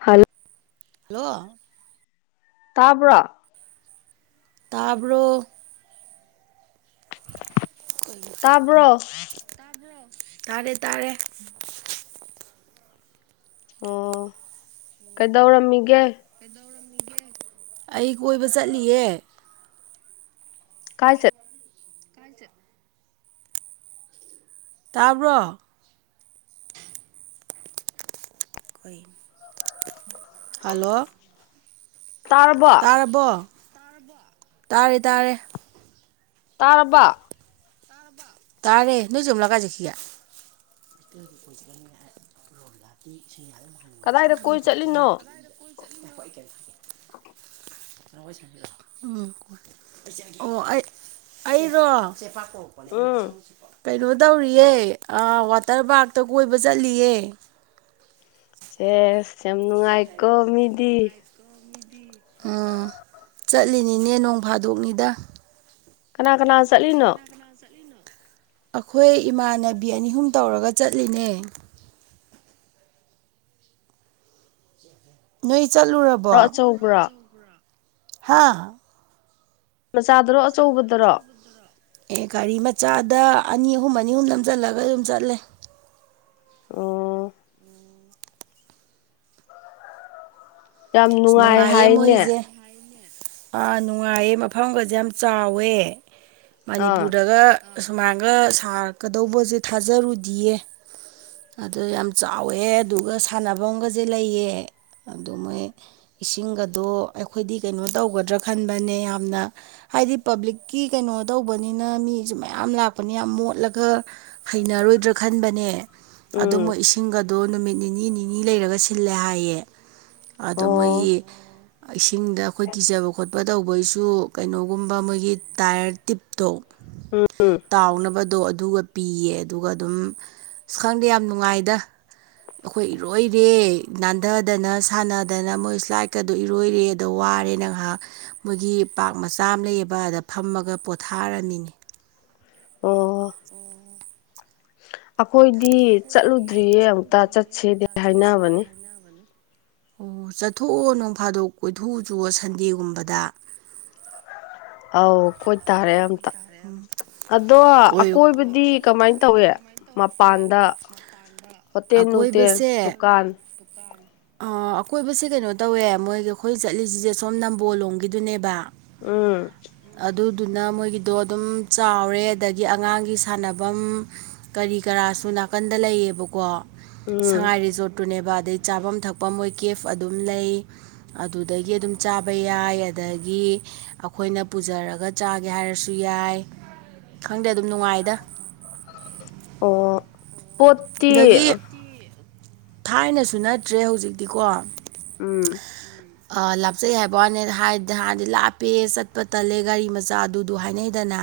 hello hello ꯇꯥꯕ꯭ꯔꯣ ꯇꯥꯕ꯭ꯔꯣ ꯇꯥꯕ꯭ꯔꯣ ꯇꯥꯔꯦ ꯇꯥꯔꯦ ꯑꯣ ꯀꯩꯗꯧꯔꯝꯃꯤꯒꯦ ꯑꯩ ꯀꯣꯏꯕ ꯆꯠꯂꯤꯌꯦꯦ ꯀꯥꯏ ꯆꯠ ꯀꯥꯟꯇ ꯇꯥꯕ꯭ꯔꯣ ꯍꯜꯂꯣ ꯇꯥꯔꯕꯣ ꯇꯥꯔꯕꯣꯔꯕ ꯇꯥꯔꯦ ꯇꯥꯔꯦ ꯇꯥꯔꯕ ꯇꯥꯔꯦ ꯅꯣꯏꯖꯝꯂꯒꯥꯛ ꯀꯀꯤꯌꯥ ꯑꯩ ꯀꯣꯏꯁꯨ ꯀ ꯏꯁꯤꯡꯌꯥ ꯑꯗꯨꯝ ꯍꯪꯉꯩꯁ ꯀꯗꯥꯏꯗ ꯄꯥꯅ ꯀꯣꯏ ꯑꯗꯨꯝ ꯆꯠꯂꯤꯅꯣ ꯆꯠꯂꯥꯛꯄꯣꯏꯩꯦ ꯎꯝ ꯑꯣ ꯑꯩ ꯑꯩꯔꯣ ꯎꯝ ꯀꯩꯅꯣ ꯇꯧꯔꯤꯌꯦ ꯋꯥꯇꯔ ꯄꯥꯔꯛꯇ ꯀꯣꯏꯕ ꯆꯠꯂꯤꯌꯦ ꯁꯦꯁ ꯌꯥꯝ ꯅꯨꯡꯉꯥꯏꯀꯣ ꯃꯤꯗꯤ ꯑꯣ ꯆꯠꯂꯤꯅꯤꯅꯦ ꯅꯣꯡ ꯐꯥꯗꯣꯛꯅꯤꯗ ꯀꯅꯥ ꯀꯅꯥ ꯆꯠꯂꯤꯅꯣ ꯑꯩꯈꯣꯏ ꯏꯃꯥꯟꯅꯕꯤ ꯑꯅꯤ ꯑꯍꯨꯝ ꯇꯧꯔꯒ ꯆꯠꯂꯤꯅꯦ ꯅꯣꯏ ꯆꯠꯂꯨꯔꯕ ꯑꯣ ꯑꯆꯧꯕ꯭ꯔꯥ ꯍꯥꯥ ꯃꯆꯥꯗꯔꯣ ꯑꯆꯧꯕꯗꯔꯣ ꯑꯦ ꯒꯥꯔꯤ ꯃꯆꯥꯗ ꯑꯅꯤ ꯑꯍꯨꯝ ꯑꯅꯤ ꯑꯍꯨꯝ ꯅꯝꯖꯜꯂꯒ ꯑꯗꯨꯝ ꯆꯠꯂꯦ ꯑꯣ ꯌꯥꯝ ꯑ ꯅꯨꯡꯉꯥꯏ ꯅꯨꯡꯉꯥꯏꯌꯦ ꯍꯥꯏꯅꯦ ꯃꯣꯏꯁꯦ ꯑꯥ ꯅꯨꯡꯉꯥꯏꯌꯦ ꯃꯐꯝꯒꯁꯦ ꯌꯥꯝ ꯆꯥꯎꯋꯦ ꯑꯥ ꯃꯅꯤꯄꯨꯔꯗꯒ ꯑꯁꯨꯃꯥꯏꯅꯒ ꯁꯥꯔꯛꯀꯗꯧꯕꯁꯦ ꯊꯥꯖꯔꯨꯗꯤꯌꯦ ꯑꯗꯨ ꯌꯥꯝ ꯆꯥꯎꯋꯦ ꯑꯗꯨꯒ ꯁꯥꯟꯐꯝꯒꯁꯦ ꯂꯩꯌꯦ ꯑꯗꯨ ꯃꯣꯏ ꯏꯁꯤꯡꯒꯗꯣ ꯑꯩꯈꯣꯏꯗꯤ ꯀꯩꯅꯣ ꯇꯧꯒꯗ꯭ꯔꯥ ꯈꯟꯕꯅꯦ ꯌꯥꯝꯅ ꯍꯥꯏꯗꯤ ꯄꯕ꯭ꯂꯤꯛꯀꯤ ꯀꯩꯅꯣ ꯇꯧꯕꯅꯤꯅ ꯃꯤꯁꯨ ꯃꯌꯥꯝ ꯂꯥꯛꯄꯅꯤ ꯌꯥꯝ ꯃꯣꯠꯂꯒ ꯍꯩꯅꯔꯣꯏꯗ꯭ꯔꯥ ꯈꯟꯕꯅꯦ ꯑꯗꯨ ꯎꯝ ꯃꯣꯏ ꯏꯁꯤꯡꯒꯗꯣ ꯅꯨꯃꯤꯠ ꯅꯤꯅꯤ ꯅꯤꯅꯤ ꯂꯩꯔꯒ ꯁꯤꯜꯂꯦ ꯍꯥꯏꯌꯦ ꯑꯗꯣ ꯑꯣ ꯃꯣꯏꯒꯤ ꯏꯁꯤꯡꯗ ꯑꯩꯈꯣꯏ ꯀꯤꯖꯕ ꯈꯣꯠꯄ ꯇꯧꯕꯩꯁꯨ ꯀꯩꯅꯣꯒꯨꯝꯕ ꯃꯣꯏꯒꯤ ꯇꯥꯏꯌꯔ ꯇꯤꯞꯇꯣ ꯎꯝ ꯎꯝ ꯇꯥꯎꯅꯕꯗꯣ ꯑꯗꯨꯒ ꯄꯤꯌꯦ ꯑꯗꯨꯒ ꯑꯗꯨꯝ ꯑꯁ ꯈꯪꯗꯦ ꯌꯥꯝ ꯅꯨꯡꯉꯥꯏꯗ ꯑꯩꯈꯣꯏ ꯏꯔꯣꯏꯔꯦ ꯅꯥꯟꯊꯗꯅ ꯁꯥꯟꯅꯗꯅ ꯃꯣꯏ ꯏꯁ꯭ꯂꯥꯏꯠꯀꯗꯣ ꯏꯔꯣꯏꯔꯦ ꯑꯗꯣ ꯋꯥꯔꯦ ꯅꯥꯏꯍꯥꯛ ꯃꯣꯏꯒꯤ ꯄꯥꯛ ꯃꯆꯥ ꯑꯃ ꯂꯩꯌꯦꯕ ꯑꯗ ꯐꯝꯃꯒ ꯄꯣꯊꯥꯔꯝꯃꯤꯅꯦ ꯑꯣ ꯑꯣ ꯑꯩꯈꯣꯏꯗꯤ ꯆꯠꯂꯨꯗ꯭ꯔꯤꯌꯦ ꯑꯃꯨꯛꯇ ꯆꯠꯁꯦꯗꯤ ꯍꯥꯏꯅꯕꯅꯤ ꯑꯣ ꯆꯠꯊꯣꯛꯑꯣ ꯅꯣꯡ ꯐꯥꯗꯣꯛ ꯀꯣꯏꯊꯣꯛꯎ ꯆꯨꯑꯣ ꯁꯟꯗꯦꯒꯨꯝꯕꯗ ꯑꯧ ꯀꯣꯏꯇꯥꯔꯦ ꯑꯝꯇ ꯑꯗꯣ ꯀꯣꯏ ꯑꯀꯣꯏꯕꯗꯤ ꯀꯃꯥꯏꯅ ꯇꯧꯏ ꯃꯄꯥꯟꯗ ꯍꯣꯇꯦꯜ ꯅꯨꯡꯇꯦꯜ ꯗꯨꯀꯥꯟ ꯨꯀꯥꯟ ꯑꯀꯣꯏꯕꯁꯦ ꯀꯩꯅꯣ ꯇꯧꯋꯦ ꯃꯣꯏꯒꯤ ꯑꯩꯈꯣꯏ ꯆꯠꯂꯤꯁꯤꯁꯦ ꯁꯣꯝ ꯅꯝꯕꯣꯜ ꯂꯣꯝꯒꯤꯗꯨꯅꯦꯕ ꯎꯝ ꯑꯗꯨꯗꯨꯅ ꯃꯣꯏꯒꯤꯗꯣ ꯑꯗꯨꯝ ꯆꯥꯎꯔꯦ ꯑꯗꯒꯤ ꯑꯉꯥꯡꯒꯤ ꯁꯥꯟꯅꯐꯝ ꯀꯔꯤ ꯀꯔꯥꯁꯨ ꯅꯥꯀꯟꯗ ꯂꯩꯌꯦꯕꯀꯣ ꯎꯝ ꯁꯉꯥꯏ ꯔꯤꯖꯣꯔꯠ ꯇꯨꯅꯦꯕ ꯑꯗꯩ ꯆꯥꯐꯝ ꯊꯛꯄ ꯃꯣꯏ ꯀꯦꯐ ꯑꯗꯨꯝ ꯂꯩ ꯑꯗꯨꯗꯒꯤ ꯑꯗꯨꯝ ꯆꯥꯕ ꯌꯥꯏ ꯑꯗꯒꯤ ꯑꯩꯈꯣꯏꯅ ꯄꯨꯖꯔꯒ ꯆꯥꯒꯦ ꯍꯥꯏꯔꯁꯨ ꯌꯥꯏ ꯈꯪꯗꯦ ꯑꯗꯨꯝ ꯅꯨꯡꯉꯥꯏꯗ ꯑꯣ ꯄꯣꯠꯇꯤ ꯑꯗꯒꯤ ꯊꯥꯏꯅꯁꯨ ꯅꯠꯇ꯭ꯔꯦ ꯍꯧꯖꯤꯛꯇꯤꯀꯣ ꯎꯝ ꯂꯥꯞꯆꯩ ꯍꯥꯏꯕꯋꯥꯅꯦ ꯍꯥꯟꯗꯤ ꯂꯥꯞꯄꯦ ꯆꯠꯄ ꯇꯜꯂꯦ ꯒꯥꯔꯤ ꯃꯆꯥ ꯑꯗꯨ ꯑꯗꯨ ꯍꯥꯏꯅꯩꯗꯅ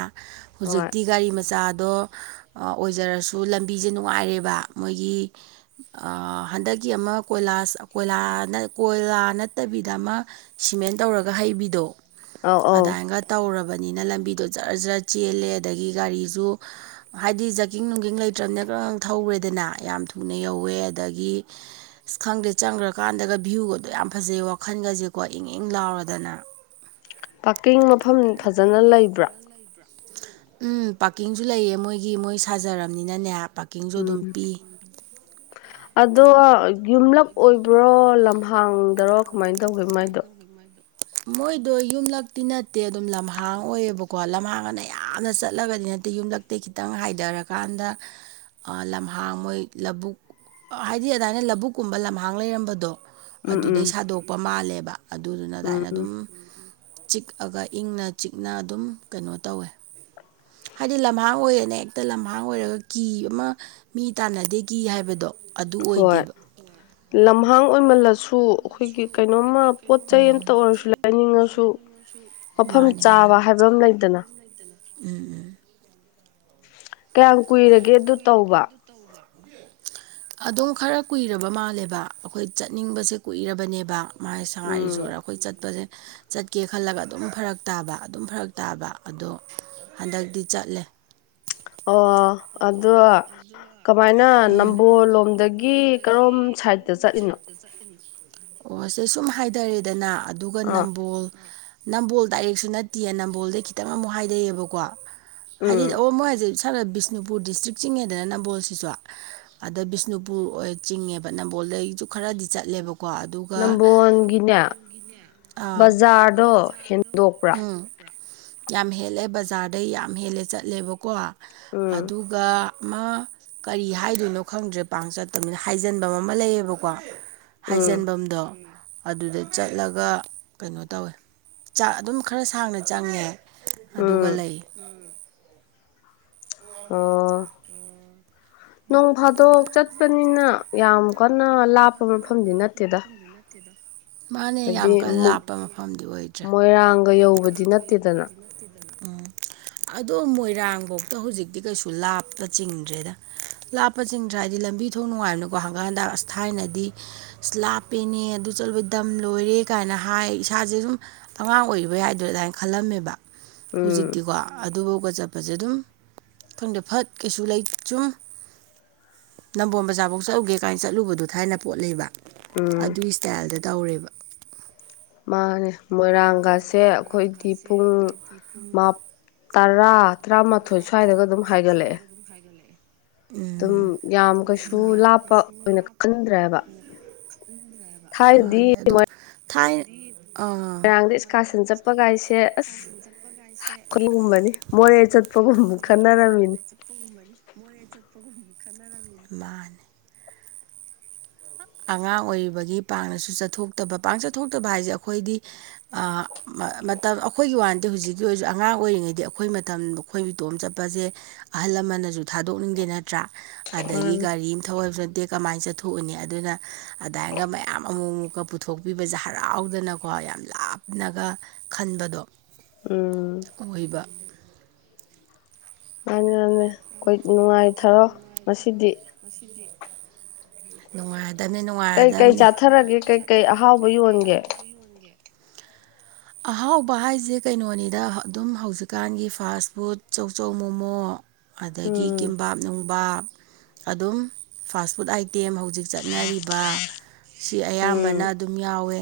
ꯍꯣꯏ ꯍꯧꯖꯤꯛꯇꯤ ꯒꯥꯔꯤ ꯃꯆꯥꯗꯣ ꯑꯣꯏꯖꯔꯁꯨ ꯂꯝꯕꯤꯁꯦ ꯅꯨꯡꯉꯥꯏꯔꯦꯕ ꯃꯣꯏꯒꯤ ꯍꯟꯗꯛꯀꯤ ꯑꯃ ꯀꯣꯏꯂꯥꯁ ꯀꯣꯏꯂꯥ ꯀꯣꯏꯂꯥ ꯅꯠꯇꯕꯤꯗ ꯑꯃ ꯁꯤꯃꯦꯟ ꯇꯧꯔꯒ ꯍꯩꯕꯤꯗꯣ ꯑꯧ ꯑꯧ ꯑꯗꯥꯏꯒ ꯇꯧꯔꯕꯅꯤꯅ ꯂꯝꯕꯤꯗꯣ ꯖꯔ ꯖꯔ ꯆꯦꯜꯂꯦ ꯑꯗꯒꯤ ꯒꯥꯔꯤꯁꯨ ꯍꯥꯏꯗꯤ ꯖꯥꯛꯀꯤꯡ ꯅꯨꯡꯒꯤꯡ ꯂꯩꯇ꯭ꯔꯕꯅꯤꯅ ꯈ ꯊꯧꯔꯦꯗꯅ ꯌꯥꯝ ꯊꯨꯅ ꯌꯧꯋꯦ ꯑꯗꯒꯤ ꯑꯁ ꯈꯪꯗꯦ ꯆꯪꯈ꯭ꯔꯀꯥꯟꯗꯒ ꯚ꯭ꯌꯨꯒꯗꯣ ꯌꯥꯝ ꯐꯖꯩ ꯋꯥꯈꯜꯒꯁꯦꯀꯣ ꯏꯪ ꯏꯪ ꯂꯥꯎꯔꯗꯅ ꯄꯥꯔꯀꯤꯡ ꯃꯐꯝ ꯐꯖꯅ ꯂꯩꯕ꯭ꯔꯥ [inaudible] ꯎꯝ ꯄꯥꯔꯀꯤꯡꯁꯨ ꯂꯩꯌꯦ ꯃꯣꯏꯒꯤ ꯃꯣꯏ ꯁꯥꯖꯔꯕꯅꯤꯅꯅꯦ ꯄ ꯎꯝ ꯑꯗꯣ ꯌꯨꯝꯂꯛ ꯑꯣꯏꯕ꯭ꯔꯣ ꯂꯝꯍꯥꯡꯗꯔꯣ ꯀꯃꯥꯏꯅ ꯇꯧꯒꯦ ꯃꯥꯏꯗꯣ ꯃꯣꯏꯗꯣ ꯌꯨꯝꯂꯛꯇꯤ ꯅꯠꯇꯦ ꯑꯗꯨꯝ ꯂꯝꯍꯥꯡ ꯑꯣꯏꯌꯦꯕꯀꯣ ꯂꯝꯍꯥꯡ ꯑꯅ ꯌꯥꯝꯅ ꯆꯠꯂꯒꯗꯤ ꯅꯠꯇꯦ ꯌꯨꯝꯂꯛ ꯑꯇꯩ ꯈꯤꯇꯪ ꯍꯥꯏꯊꯔꯀꯥꯟꯗ ꯂꯝꯍꯥꯡ ꯃꯣꯏ ꯂꯧꯕꯨꯛ ꯍꯥꯏꯗꯤ ꯑꯗꯨꯃꯥꯏꯅ ꯂꯧꯕꯨꯛꯀꯨꯝꯕ ꯂꯝꯍꯥꯡ ꯂꯩꯔꯝꯕꯗꯣ ꯎꯝ ꯎꯝ ꯑꯗꯨꯗꯩ ꯁꯥꯗꯣꯛꯄ ꯃꯥꯜꯂꯦꯕ ꯑꯗꯨꯗꯨꯅ ꯎꯝ ꯑꯗꯥꯏꯅ ꯎꯝ ꯆꯤꯛꯑꯒ ꯏꯪꯅ ꯆꯤꯛꯅ ꯑꯗꯨꯝ ꯀꯩꯅꯣ ꯇꯧꯋꯦ ꯍꯥꯏꯗꯤ ꯂꯝꯍꯥꯡ ꯑꯣꯏꯔꯦꯅꯦ ꯍꯦꯛꯇ ꯂꯝꯍꯥꯡ ꯑꯣꯏꯔꯒ ꯀꯤ ꯑꯃ ꯃꯤ ꯇꯥꯟꯅꯗꯦ ꯀꯤ ꯍꯥꯏꯕꯗꯣ ꯑꯗꯨ ꯑꯣꯏꯗꯦꯕ ꯎ ꯂꯝꯍꯥꯡ ꯑꯣꯏꯃꯜꯂꯁꯨ ꯑꯩꯈꯣꯏꯒꯤ ꯀꯩꯅꯣꯝꯃ ꯄꯣꯠ ꯆꯩ ꯑꯝꯇ ꯑꯣꯏꯔꯁꯨ ꯂꯩꯅꯤꯡꯉꯁꯨ ꯃꯐꯝ ꯃꯥꯅꯦ ꯆꯥꯕ ꯃꯥꯅꯦ ꯍꯥꯏꯕ ꯑꯃ ꯂꯩꯗꯅ ꯎꯝ ꯎꯝ ꯀꯌꯥꯝ ꯀꯨꯏꯔꯒꯦ ꯑꯗꯨ ꯇꯧꯕ [inaudible] ꯑꯗꯨꯝ ꯈꯔ ꯀꯨꯏꯔꯕ ꯃꯥꯜꯂꯦꯕ ꯑꯩꯈꯣꯏ ꯆꯠꯅꯤꯡꯕꯁꯦ ꯀꯨꯏꯔꯕꯅꯦꯕ ꯃꯥꯥꯏ ꯁꯉꯥꯏ ꯎꯝ ꯔꯤꯖꯣꯔꯠ ꯑꯩꯈꯣꯏ ꯆꯠꯄꯁꯦ ꯆꯠꯀꯦ ꯈꯜꯂꯒ ꯑꯗꯨꯝ ꯐꯔꯛ ꯇꯥꯕ ꯑꯗꯨꯝ ꯐꯔꯛ ꯇꯥꯕ ꯑꯗꯣ ꯍꯟꯗꯛꯇꯤ ꯆꯠꯂꯦ ꯑꯣ ꯑꯗꯣ ꯀꯃꯥꯏꯅ ꯅꯝꯕꯣꯜ ꯂꯣꯝꯗꯒꯤ ꯀꯔꯣꯝ ꯁꯥꯏꯠꯇ ꯆꯠꯂꯤꯅꯣ ꯑꯣ ꯁꯦ ꯁꯨꯝ ꯍꯥꯏꯊꯔꯦꯗꯅ ꯑꯗꯨꯒ ꯑꯥ ꯅꯝꯕꯣꯜ ꯅꯝꯕꯣꯜ ꯗꯥꯏꯔꯦꯛꯁꯨ ꯅꯠꯇꯦꯌꯦ ꯅꯝꯕꯣꯜꯗꯩ ꯈꯤꯇꯪ ꯑꯃꯨꯛ ꯍꯥꯏꯗꯩꯑꯦꯕꯀꯣ ꯍꯥꯏꯗꯤ ꯎꯝ ꯑꯣ ꯃꯣꯏ ꯍꯧꯖꯤꯛ ꯈꯔ ꯕꯤꯁꯅꯨꯄꯨꯔ ꯗꯤꯁꯇ꯭ꯔꯤꯛ ꯆꯤꯡꯉꯧꯗꯅ ꯅꯝꯕꯣꯜꯁꯤꯁꯨ ꯑꯗ ꯕꯤꯁꯅꯨꯄꯨꯔ ꯑꯣꯏ ꯆꯤꯡꯉꯦꯕ ꯅꯝꯕꯣꯜꯗꯩꯁꯨ ꯈꯔꯗꯤ ꯆꯠꯂꯦꯕꯀꯣ ꯑꯗꯨꯒ ꯅꯝꯕꯣꯣꯟꯒꯤꯅꯦ ꯑꯥ ꯕꯖꯥꯔꯗꯣ ꯍꯦꯟꯗꯣꯛꯄ꯭ꯔꯥ ꯎꯝ ꯌꯥꯝ ꯍꯦꯜꯂꯦ ꯕꯖꯥꯔꯗꯩ ꯌꯥꯝ ꯍꯦꯜꯂꯦ ꯆꯠꯂꯦꯕꯀꯣ ꯎꯝ ꯑꯗꯨ ꯥꯛ ꯑꯃ ꯀꯔꯤ ꯍꯥꯏꯗꯣꯏꯅꯣ ꯈꯪꯗ꯭ꯔꯦ ꯄꯥꯛ ꯆꯠꯇꯕꯅꯤꯅ ꯍꯥꯏꯖꯤꯟꯕ ꯑꯃ ꯂꯩꯌꯦꯕꯀꯣ ꯎꯝ ꯍꯥꯏꯖꯟꯐꯝꯗꯣ ꯑꯗꯨꯗ ꯆꯠꯂꯒ ꯀꯩꯅꯣ ꯇꯧꯋꯦ ꯆꯥꯛ ꯑꯗꯨꯝ ꯈꯔ ꯁꯥꯡꯅ ꯆꯪꯉꯦ ꯑꯗꯨꯒ ꯎꯝ ꯂꯩ ꯑꯣ ꯅꯣꯡ ꯐꯥꯗꯣꯛ ꯆꯠꯄꯅꯤꯅ ꯌꯥꯝ ꯀꯟꯅ ꯂꯥꯞꯄ ꯃꯐꯝꯗꯤ ꯅꯠꯇꯦꯗ [unintelligible] ꯌꯥꯝ ꯍꯥꯏꯗꯤ ꯀꯟꯅ ꯂꯥꯞꯄ ꯃꯐꯝꯗꯤ ꯑꯣꯏꯗ꯭ꯔꯦ ꯃꯣꯏꯔꯥꯡꯒ ꯌꯧꯕꯗꯤ ꯅꯠꯇꯦꯗꯅ [inaudible] ꯑꯗꯣ ꯃꯣꯏꯔꯥꯡꯐꯧꯇ ꯍꯧꯖꯤꯛꯇꯤ ꯀꯩꯁꯨ ꯂꯥꯞꯄ ꯆꯤꯡꯗ꯭ꯔꯦꯗ ꯂꯥꯞꯄꯆꯤꯡꯗ꯭ꯔꯦ ꯍꯥꯏꯗꯤ ꯂꯝꯕꯤ ꯊꯣꯡ ꯅꯨꯡꯉꯥꯏꯕꯅꯀꯣ ꯍꯪꯒꯥꯥꯡꯗ ꯑꯁ ꯊꯥꯏꯅꯗꯤ ꯂꯥꯞꯄꯦꯅꯦ ꯑꯗꯨ ꯆꯠꯂꯨꯕ ꯗꯝ ꯂꯣꯏꯔꯦ ꯀꯥꯏꯅ ꯍꯥꯏ ꯏꯁꯥꯁꯦ ꯁꯨꯝ ꯑꯉꯥꯡ ꯑꯣꯏꯔꯤꯕ ꯌꯥꯏꯗ꯭ꯔꯣ ꯑꯗꯨꯃꯥꯏꯅ ꯈꯜꯂꯝꯃꯦꯕ ꯎꯝ ꯍꯧꯖꯤꯛꯇꯤꯀꯣ ꯑꯗꯨꯐꯥꯎꯒ ꯆꯠꯄꯁꯦ ꯑꯗꯨꯝ ꯈꯪꯗꯦ ꯐꯠ ꯀꯩꯁꯨ ꯂꯩ ꯆꯨꯝ ꯅꯝꯕꯣꯜ ꯕꯖꯥꯔꯐꯥꯎ ꯆꯠꯂꯨꯒꯦ ꯀꯥꯏꯅ ꯆꯠꯂꯨꯕꯗꯣ ꯊꯥꯏꯅ ꯄꯣꯠ ꯂꯩꯕ ꯎꯝ ꯑꯗꯨꯒꯤ ꯏꯁꯇꯥꯏꯜꯗ ꯇꯧꯔꯦꯕ ꯃꯥꯅꯦ ꯃꯣꯏꯔꯥꯡꯒꯁꯦ ꯑꯩꯈꯣꯏꯗꯤ ꯄꯨꯡ [unintelligible] ꯃꯥ [inaudible] ꯇꯔꯥ ꯇꯔꯥ ꯇꯔꯥꯃꯥꯊꯣꯏ ꯁ꯭ꯋꯥꯏꯗꯒ ꯑꯗꯨꯝ ꯇꯔꯥꯃꯥꯊꯣꯏ ꯍꯥꯏꯒꯠꯂꯛꯑꯦ ꯁ꯭ꯋꯥꯏꯔꯗꯒ ꯑꯗꯨꯝ ꯍꯥꯏꯒꯠꯂꯛꯑꯦ ꯑꯗꯨꯝ ꯌꯥꯝ ꯀꯩꯁꯨ ꯂꯥꯞꯄ ꯑꯣꯏꯅ ꯈꯟꯗ꯭ꯔꯦꯕ ꯊꯥꯏꯅꯗꯤ ꯃꯥꯅꯦ ꯑꯗꯣ ꯃ ꯊꯥꯏꯅ ꯑ ꯀꯥꯁꯟ ꯆꯠꯄ ꯀꯥꯏꯁꯦ ꯑꯁ ꯆꯄꯒꯥꯏ [unintelligible] ꯈꯨꯒꯨꯝꯕꯅꯤ ꯃꯣꯔꯦ ꯆꯠꯄꯒꯨꯝ ꯈꯟꯅꯔꯝꯃꯤꯅꯤ ꯇꯨꯝꯕꯅꯤ ꯃꯣꯏ ꯑꯁꯨ ꯇꯨꯝꯅꯤ ꯈꯟꯅꯔꯝꯃꯤꯅ ꯃꯥꯅꯤ [inaudible] ꯑꯉꯥꯡ ꯑꯣꯏꯔꯤꯕꯒꯤ ꯄꯥꯡꯅꯁꯨ ꯆꯠꯊꯣꯛꯇꯕ ꯄꯥꯛ ꯆꯠꯊꯣꯛꯇꯕ ꯍꯥꯏꯁꯦ ꯑꯩꯈꯣꯏꯗꯤ ꯑ [unintelligible] ꯑꯩꯈꯣꯏꯒꯤ ꯋꯥꯟꯗꯤ ꯍꯧꯖꯤꯛꯀꯤ ꯑꯣꯏꯔꯁꯨ ꯑꯉꯥꯡ ꯑꯣꯏꯔꯤꯉꯩꯗꯤ ꯑꯩꯈꯣꯏ ꯃꯇꯝꯗ ꯑꯈꯣꯏ ꯏꯇꯣꯝ ꯆꯠꯄꯁꯦ ꯑꯍꯜ ꯂꯃꯟꯅꯁꯨ ꯊꯥꯗꯣꯛꯅꯤꯡꯗꯦ ꯅꯠꯇ꯭ꯔꯥ ꯑꯗꯒꯤ ꯃꯥꯅꯦ ꯒꯥꯔꯤ ꯑꯃ ꯊꯧꯏꯕꯁꯨ ꯅꯠꯇꯦ ꯀꯃꯥꯏꯅ ꯆꯠꯊꯣꯛꯎꯅꯤ ꯑꯗꯨꯅ ꯑꯗꯨꯥꯏꯒ ꯃꯌꯥꯝ ꯑꯃꯨꯛ ꯑꯃꯨꯛꯀ ꯄꯨꯊꯣꯛꯄꯤꯕꯁꯦ ꯍꯔꯥꯎꯗꯅꯀꯣ ꯌꯥꯝ ꯂꯥꯞꯅꯒ ꯈꯟꯕꯗꯣ ꯎꯝ ꯑꯣꯏꯕ ꯃꯥꯅꯤ ꯃꯥꯅꯤ ꯑꯩꯈꯣꯏ ꯅꯨꯡꯉꯥꯏ ꯊꯔꯣ ꯉꯁꯤꯗꯤ ꯉꯁꯤꯗꯤ ꯅꯨꯡꯉꯥꯏ ꯀꯩ ꯀꯩ ꯆꯥꯊꯔꯒꯦ ꯀꯩ ꯀꯩ ꯑꯍꯥꯎꯕ ꯌꯣꯟꯒꯦ ꯑꯍꯥꯎꯕ ꯍꯥꯏꯁꯦ ꯀꯩꯅꯣꯅꯤꯗ ꯑꯗꯨꯝ ꯍꯧꯖꯤꯛꯀꯥꯟꯒꯤ ꯐꯥꯁ ꯐꯨꯗ ꯆꯧꯆꯧ ꯃꯣꯃꯣ ꯑꯗꯒꯤ ꯎꯝ ꯀꯤꯝ ꯄꯥꯞ ꯅꯨꯡꯕꯥꯞ ꯑꯗꯨꯝ ꯐꯥꯁ ꯐꯨꯗ ꯑꯥꯏꯇꯦꯝ ꯍꯧꯖꯤꯛ ꯆꯠꯅꯔꯤꯕ ꯁꯤ ꯑꯌꯥꯝꯕꯅ ꯎꯝ ꯑꯗꯨꯝ ꯌꯥꯎꯋꯦ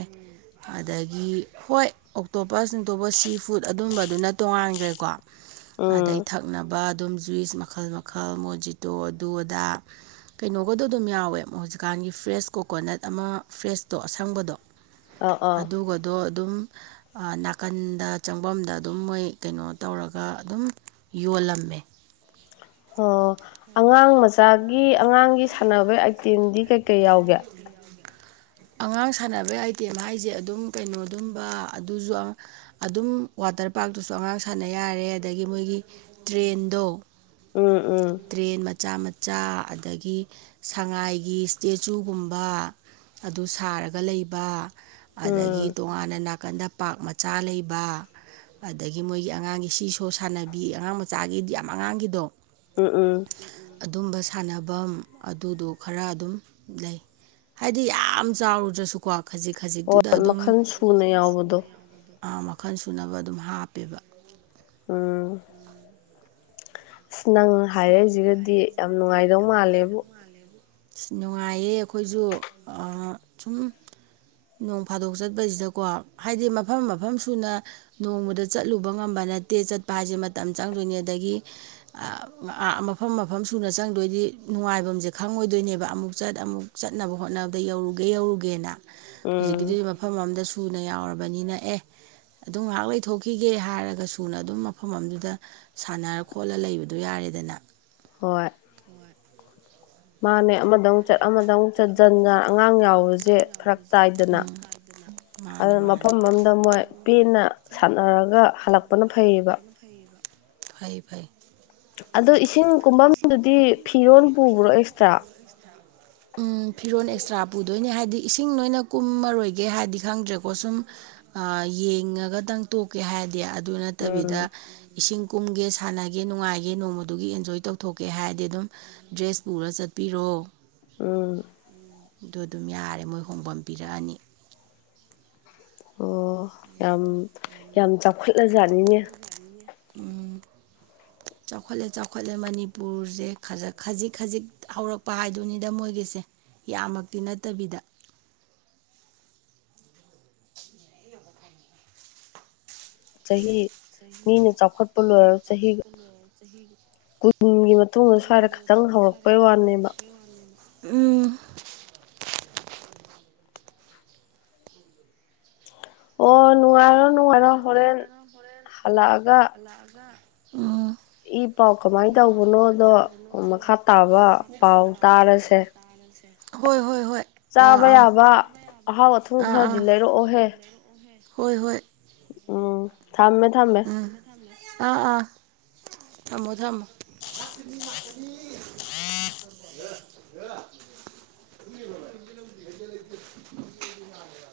ꯑꯗꯒꯤ ꯍꯣꯏ ꯑꯣꯇꯣꯞꯄ ꯆꯤꯡꯇꯣꯞꯄ ꯁꯤ ꯐꯨꯗ ꯑꯗꯨꯝꯕꯗꯨꯅ ꯇꯣꯉꯥꯟꯈ꯭ꯔꯦꯀꯣ ꯑꯗꯩ ꯎꯝ ꯊꯛꯅꯕ ꯑꯗꯨꯝ ꯖꯨꯏꯁ ꯃꯈꯜ ꯃꯈꯜ ꯃꯣꯖꯤꯇꯣ ꯑꯗꯨ ꯑꯗꯥ ꯀꯩꯅꯣꯒꯗꯣ ꯑꯗꯨꯝ ꯌꯥꯎꯋꯦ ꯍꯧꯖꯤꯛꯀꯥꯟꯒꯤ ꯐ꯭ꯔꯦꯁ ꯀꯣꯀꯣꯅꯠ ꯑꯃ ꯐ꯭ꯔꯦꯁꯇꯣ ꯑꯁꯪꯕꯗꯣ ꯑꯥ ꯑꯥ ꯑꯗꯨꯒꯗꯣ ꯑꯗꯨꯝ ꯅꯥꯀꯟꯗ ꯆꯪꯐꯝꯗ ꯑꯗꯨꯝ ꯃꯣꯏ ꯀꯩꯅꯣ ꯇꯧꯔꯒ ꯑꯗꯨꯝ ꯌꯣꯜꯂꯝꯃꯦ ꯑꯣ ꯑꯉꯥꯡ ꯃꯆꯥꯒꯤ ꯑꯉꯥꯡꯒꯤ ꯁꯥꯟꯅꯕꯒꯤ ꯑꯥꯏꯇꯦꯝꯗꯤ ꯀꯩ ꯀꯩ ꯌꯥꯎꯒꯦ ꯑꯉꯥꯡ ꯁꯥꯟꯅꯕꯩ ꯑꯥꯏꯇꯦꯝ ꯍꯥꯏꯁꯦ ꯑꯗꯨꯝ ꯀꯩꯅꯣ ꯑꯗꯨꯝꯕ ꯑꯗꯨꯁꯨ ꯑꯗꯨꯝ ꯋꯥꯇꯔ ꯄꯥꯔꯛꯇꯨꯁꯨ ꯑꯉꯥꯡ ꯁꯥꯟꯅ ꯌꯥꯔꯦ ꯑꯗꯒꯤ ꯃꯣꯏꯒꯤ ꯇ꯭ꯔꯦꯟꯗꯣ ꯎꯝ ꯎꯝ ꯇ꯭ꯔꯦꯟ ꯃꯆꯥ ꯃꯆꯥ ꯑꯗꯒꯤ ꯁꯉꯥꯏꯒꯤ ꯏꯁꯇꯦꯆꯨꯒꯨꯝꯕ ꯑꯗꯨ ꯁꯥꯔꯒ ꯂꯩꯕ ꯑꯗꯒꯤ ꯎꯝ ꯇꯣꯉꯥꯟꯅ ꯅꯥꯀꯟꯗ ꯄꯥꯛ ꯃꯆꯥ ꯂꯩꯕ ꯑꯗꯒꯤ ꯃꯣꯏꯒꯤ ꯑꯉꯥꯡꯒꯤ ꯁꯤ ꯁꯣ ꯁꯥꯟꯅꯕꯤ ꯑꯉꯥꯡ ꯃꯆꯥꯒꯤꯗꯤ ꯌꯥꯝ ꯑꯉꯥꯡꯒꯤꯗꯣ ꯎꯝ ꯎꯝ ꯑꯗꯨꯝꯕ ꯁꯥꯟꯅꯐꯝ ꯑꯗꯨꯗꯣ ꯈꯔ ꯑꯗꯨꯝ ꯂꯩ ꯍꯥꯏꯗꯤ ꯌꯥꯝ ꯆꯥꯎꯔꯨꯗ꯭ꯔꯁꯨꯀꯣ ꯈꯖꯤꯛ ꯈꯖꯤꯛꯇꯨꯗ ꯍꯣꯏ ꯑꯗꯨꯝ ꯃꯈꯜ ꯁꯨꯅ ꯌꯥꯎꯕꯗꯣ ꯃꯈꯜ ꯁꯨꯅꯕ ꯑꯗꯨꯝ ꯍꯥꯞꯄꯦꯕ ꯎꯝ ꯑꯁ ꯅꯪ ꯍꯥꯏꯔꯛꯏꯁꯤꯒꯗꯤ ꯌꯥꯝ ꯅꯨꯡꯉꯥꯏꯗꯧ ꯃꯥꯜꯂꯦꯕꯨ ꯅꯨꯡꯉꯥꯏꯌꯦ ꯑꯩꯈꯣꯏꯁꯨ ꯁꯨꯝ ꯅꯣꯡ ꯐꯥꯗꯣꯛ ꯆꯠꯄꯁꯤꯗꯀꯣ ꯍꯥꯏꯗꯤ ꯃꯐꯝ ꯃꯐꯝ ꯁꯨꯅ ꯅꯣꯡꯃꯗ ꯆꯠꯂꯨꯕ ꯉꯝꯕ ꯅꯠꯇꯦ ꯆꯠꯄ ꯍꯥꯏꯁꯦ ꯃꯇꯝ ꯆꯪꯗꯣꯏꯅꯦ ꯑꯗꯒꯤ ꯃꯐꯝ ꯃꯐꯝ ꯁꯨꯅ ꯆꯪꯗꯣꯏꯗꯤ ꯅꯨꯡꯉꯥꯏꯕꯐꯝꯁꯦ ꯈꯪꯉꯣꯏꯗꯣꯏ ꯑꯗꯨꯣꯏꯅꯦꯕ ꯑꯃꯨꯛ ꯆꯠ ꯑꯃꯨꯛ ꯆꯠꯅꯕ ꯍꯣꯠꯅꯕꯗ ꯌꯧꯔꯨꯒꯦ ꯌꯧꯔꯨꯒꯦꯅ ꯎꯝ ꯍꯧꯖꯤꯛꯀꯤꯗꯨꯗꯤ ꯃꯐꯝ ꯑꯃꯝꯗ ꯁꯨꯅ ꯌꯥꯎꯔꯕꯅꯤꯅ ꯑꯦ ꯑꯗꯨ ꯉꯥꯏꯍꯥꯛ ꯂꯩꯊꯣꯛꯈꯤꯒꯦ ꯍꯥꯏꯔꯒ ꯁꯨꯅ ꯑꯗꯨꯝ ꯃꯐꯝ ꯑꯃꯗꯨꯗ ꯁꯥꯟꯅꯔ ꯈꯣꯠꯂ ꯂꯩꯕꯗꯣ ꯌꯥꯔꯦꯗꯅ ꯍꯣꯏ ꯍꯣꯏ ꯃꯥꯅꯦ ꯑꯃꯗꯧ ꯆꯠ ꯑꯃꯗꯧ ꯆꯠ ꯖꯟ ꯖꯥꯟ ꯑꯉꯥꯡ ꯌꯥꯎꯕꯁꯦ ꯈꯔ ꯇꯥꯏꯗꯅ ꯃꯥꯅꯤ ꯑꯗꯨꯅ ꯃꯥꯅꯤ ꯃꯐꯝ ꯑꯃꯗ ꯃꯣꯏ ꯄꯦꯅ ꯁꯥꯟꯅꯔꯒ ꯍꯜꯂꯛꯄꯅ ꯐꯩꯌꯦꯕ ꯐꯩ ꯐꯩ ꯑꯗꯣ ꯏꯁꯤꯡ ꯀꯨꯝꯐꯝꯗꯨꯗꯤ ꯐꯤꯔꯣꯜ ꯄꯨꯕ꯭ꯔꯣ ꯑꯦꯛꯁꯇ꯭ꯔꯥ ꯎ ꯐꯤꯔꯣꯟꯜ ꯑꯦꯛꯁꯇ꯭ꯔꯥ ꯄꯨꯗꯣꯏꯅꯦ ꯍꯥꯏꯕꯗꯤ ꯏꯁꯤꯡ ꯅꯣꯏꯅ ꯀꯨꯝꯃꯔꯣꯏꯒꯦ ꯍꯥꯏꯗꯤ ꯈꯪꯗ꯭ꯔꯦꯀꯣ ꯁꯨꯝ ꯌꯦꯡꯉꯒꯇꯪ ꯇꯣꯛꯀꯦ ꯍꯥꯏꯔꯗꯤ ꯑꯗꯨ ꯅꯠꯇꯕꯤꯗ ꯎꯝ ꯏꯁꯤꯡ ꯀꯨꯝꯒꯦ ꯁꯥꯟꯅꯒꯦ ꯅꯨꯡꯉꯥꯏꯒꯦ ꯅꯣꯡꯃꯗꯨꯒꯤ ꯑꯦꯟꯖꯣꯏ ꯇꯧꯊꯣꯛꯀꯦ ꯍꯥꯏꯔꯗꯤ ꯑꯗꯨꯝ ꯗ꯭ꯔꯦꯁ ꯄꯨꯔ ꯆꯠꯄꯤꯔꯣ ꯎꯝ ꯑꯗꯨ ꯑꯗꯨꯝ ꯌꯥꯔꯦ ꯃꯣꯏ ꯍꯣꯡꯐꯝ ꯄꯤꯔꯛꯑꯅꯤ ꯑꯣ ꯌꯥꯝ ꯌꯥꯝ ꯆꯥꯎꯈꯠ ꯆꯥꯎ [inaudible] ꯆꯥꯎꯈꯠꯂꯦ ꯆꯥꯎꯈꯠꯂꯦ ꯃꯅꯤꯄꯨꯔꯁꯦ ꯈꯖꯤꯛ ꯈꯖꯤꯛ ꯍꯧꯔꯛꯄ ꯍꯥꯏꯗꯨꯅꯤꯗ ꯃꯣꯏꯒꯤꯁꯦ ꯌꯥꯝꯃꯛꯇꯤ ꯅꯠꯇꯕꯤꯗ ꯆꯍꯤ ꯃꯤꯅ ꯆꯥꯎꯈꯠꯄ ꯂꯣꯏꯔ ꯆꯍꯤꯒ ꯀꯨꯟꯒꯤ ꯃꯇꯨꯡꯗ ꯁ꯭ꯋꯥꯏꯗ ꯈꯤꯇꯪ ꯍꯧꯔꯛꯄꯩ ꯋꯥꯅꯦꯕ ꯎꯝ ꯑꯣ ꯅꯉꯣ ꯅꯉꯣ ꯍꯣꯔꯦꯟ ꯍꯂꯥꯑꯒ ꯑꯒ ꯎ ꯏ ꯄꯥꯎ ꯀꯃꯥꯏꯅ ꯇꯧꯕꯅꯣꯗꯣ ꯃꯈꯥ ꯇꯥꯕ ꯄꯥꯎ ꯇꯥꯔꯁꯦ ꯍꯣꯏ ꯍꯣꯏ ꯍꯣꯏ ꯑꯥ ꯆꯥꯕ ꯑꯥ ꯌꯥꯕ ꯑꯍꯥꯎ ꯑꯊꯨꯝ ꯑꯥ ꯈꯔꯗꯤ ꯑꯥ ꯂꯩꯔꯛꯑꯣꯍꯦ ꯍꯣꯏ ꯍꯣꯏ ꯎꯝ ꯊꯝꯃꯦ ꯊꯝꯃꯦ ꯎꯝ ꯑꯥ ꯑꯥ ꯊꯝꯃꯣ ꯊꯝꯃꯣ [unintelligible] [inaudible]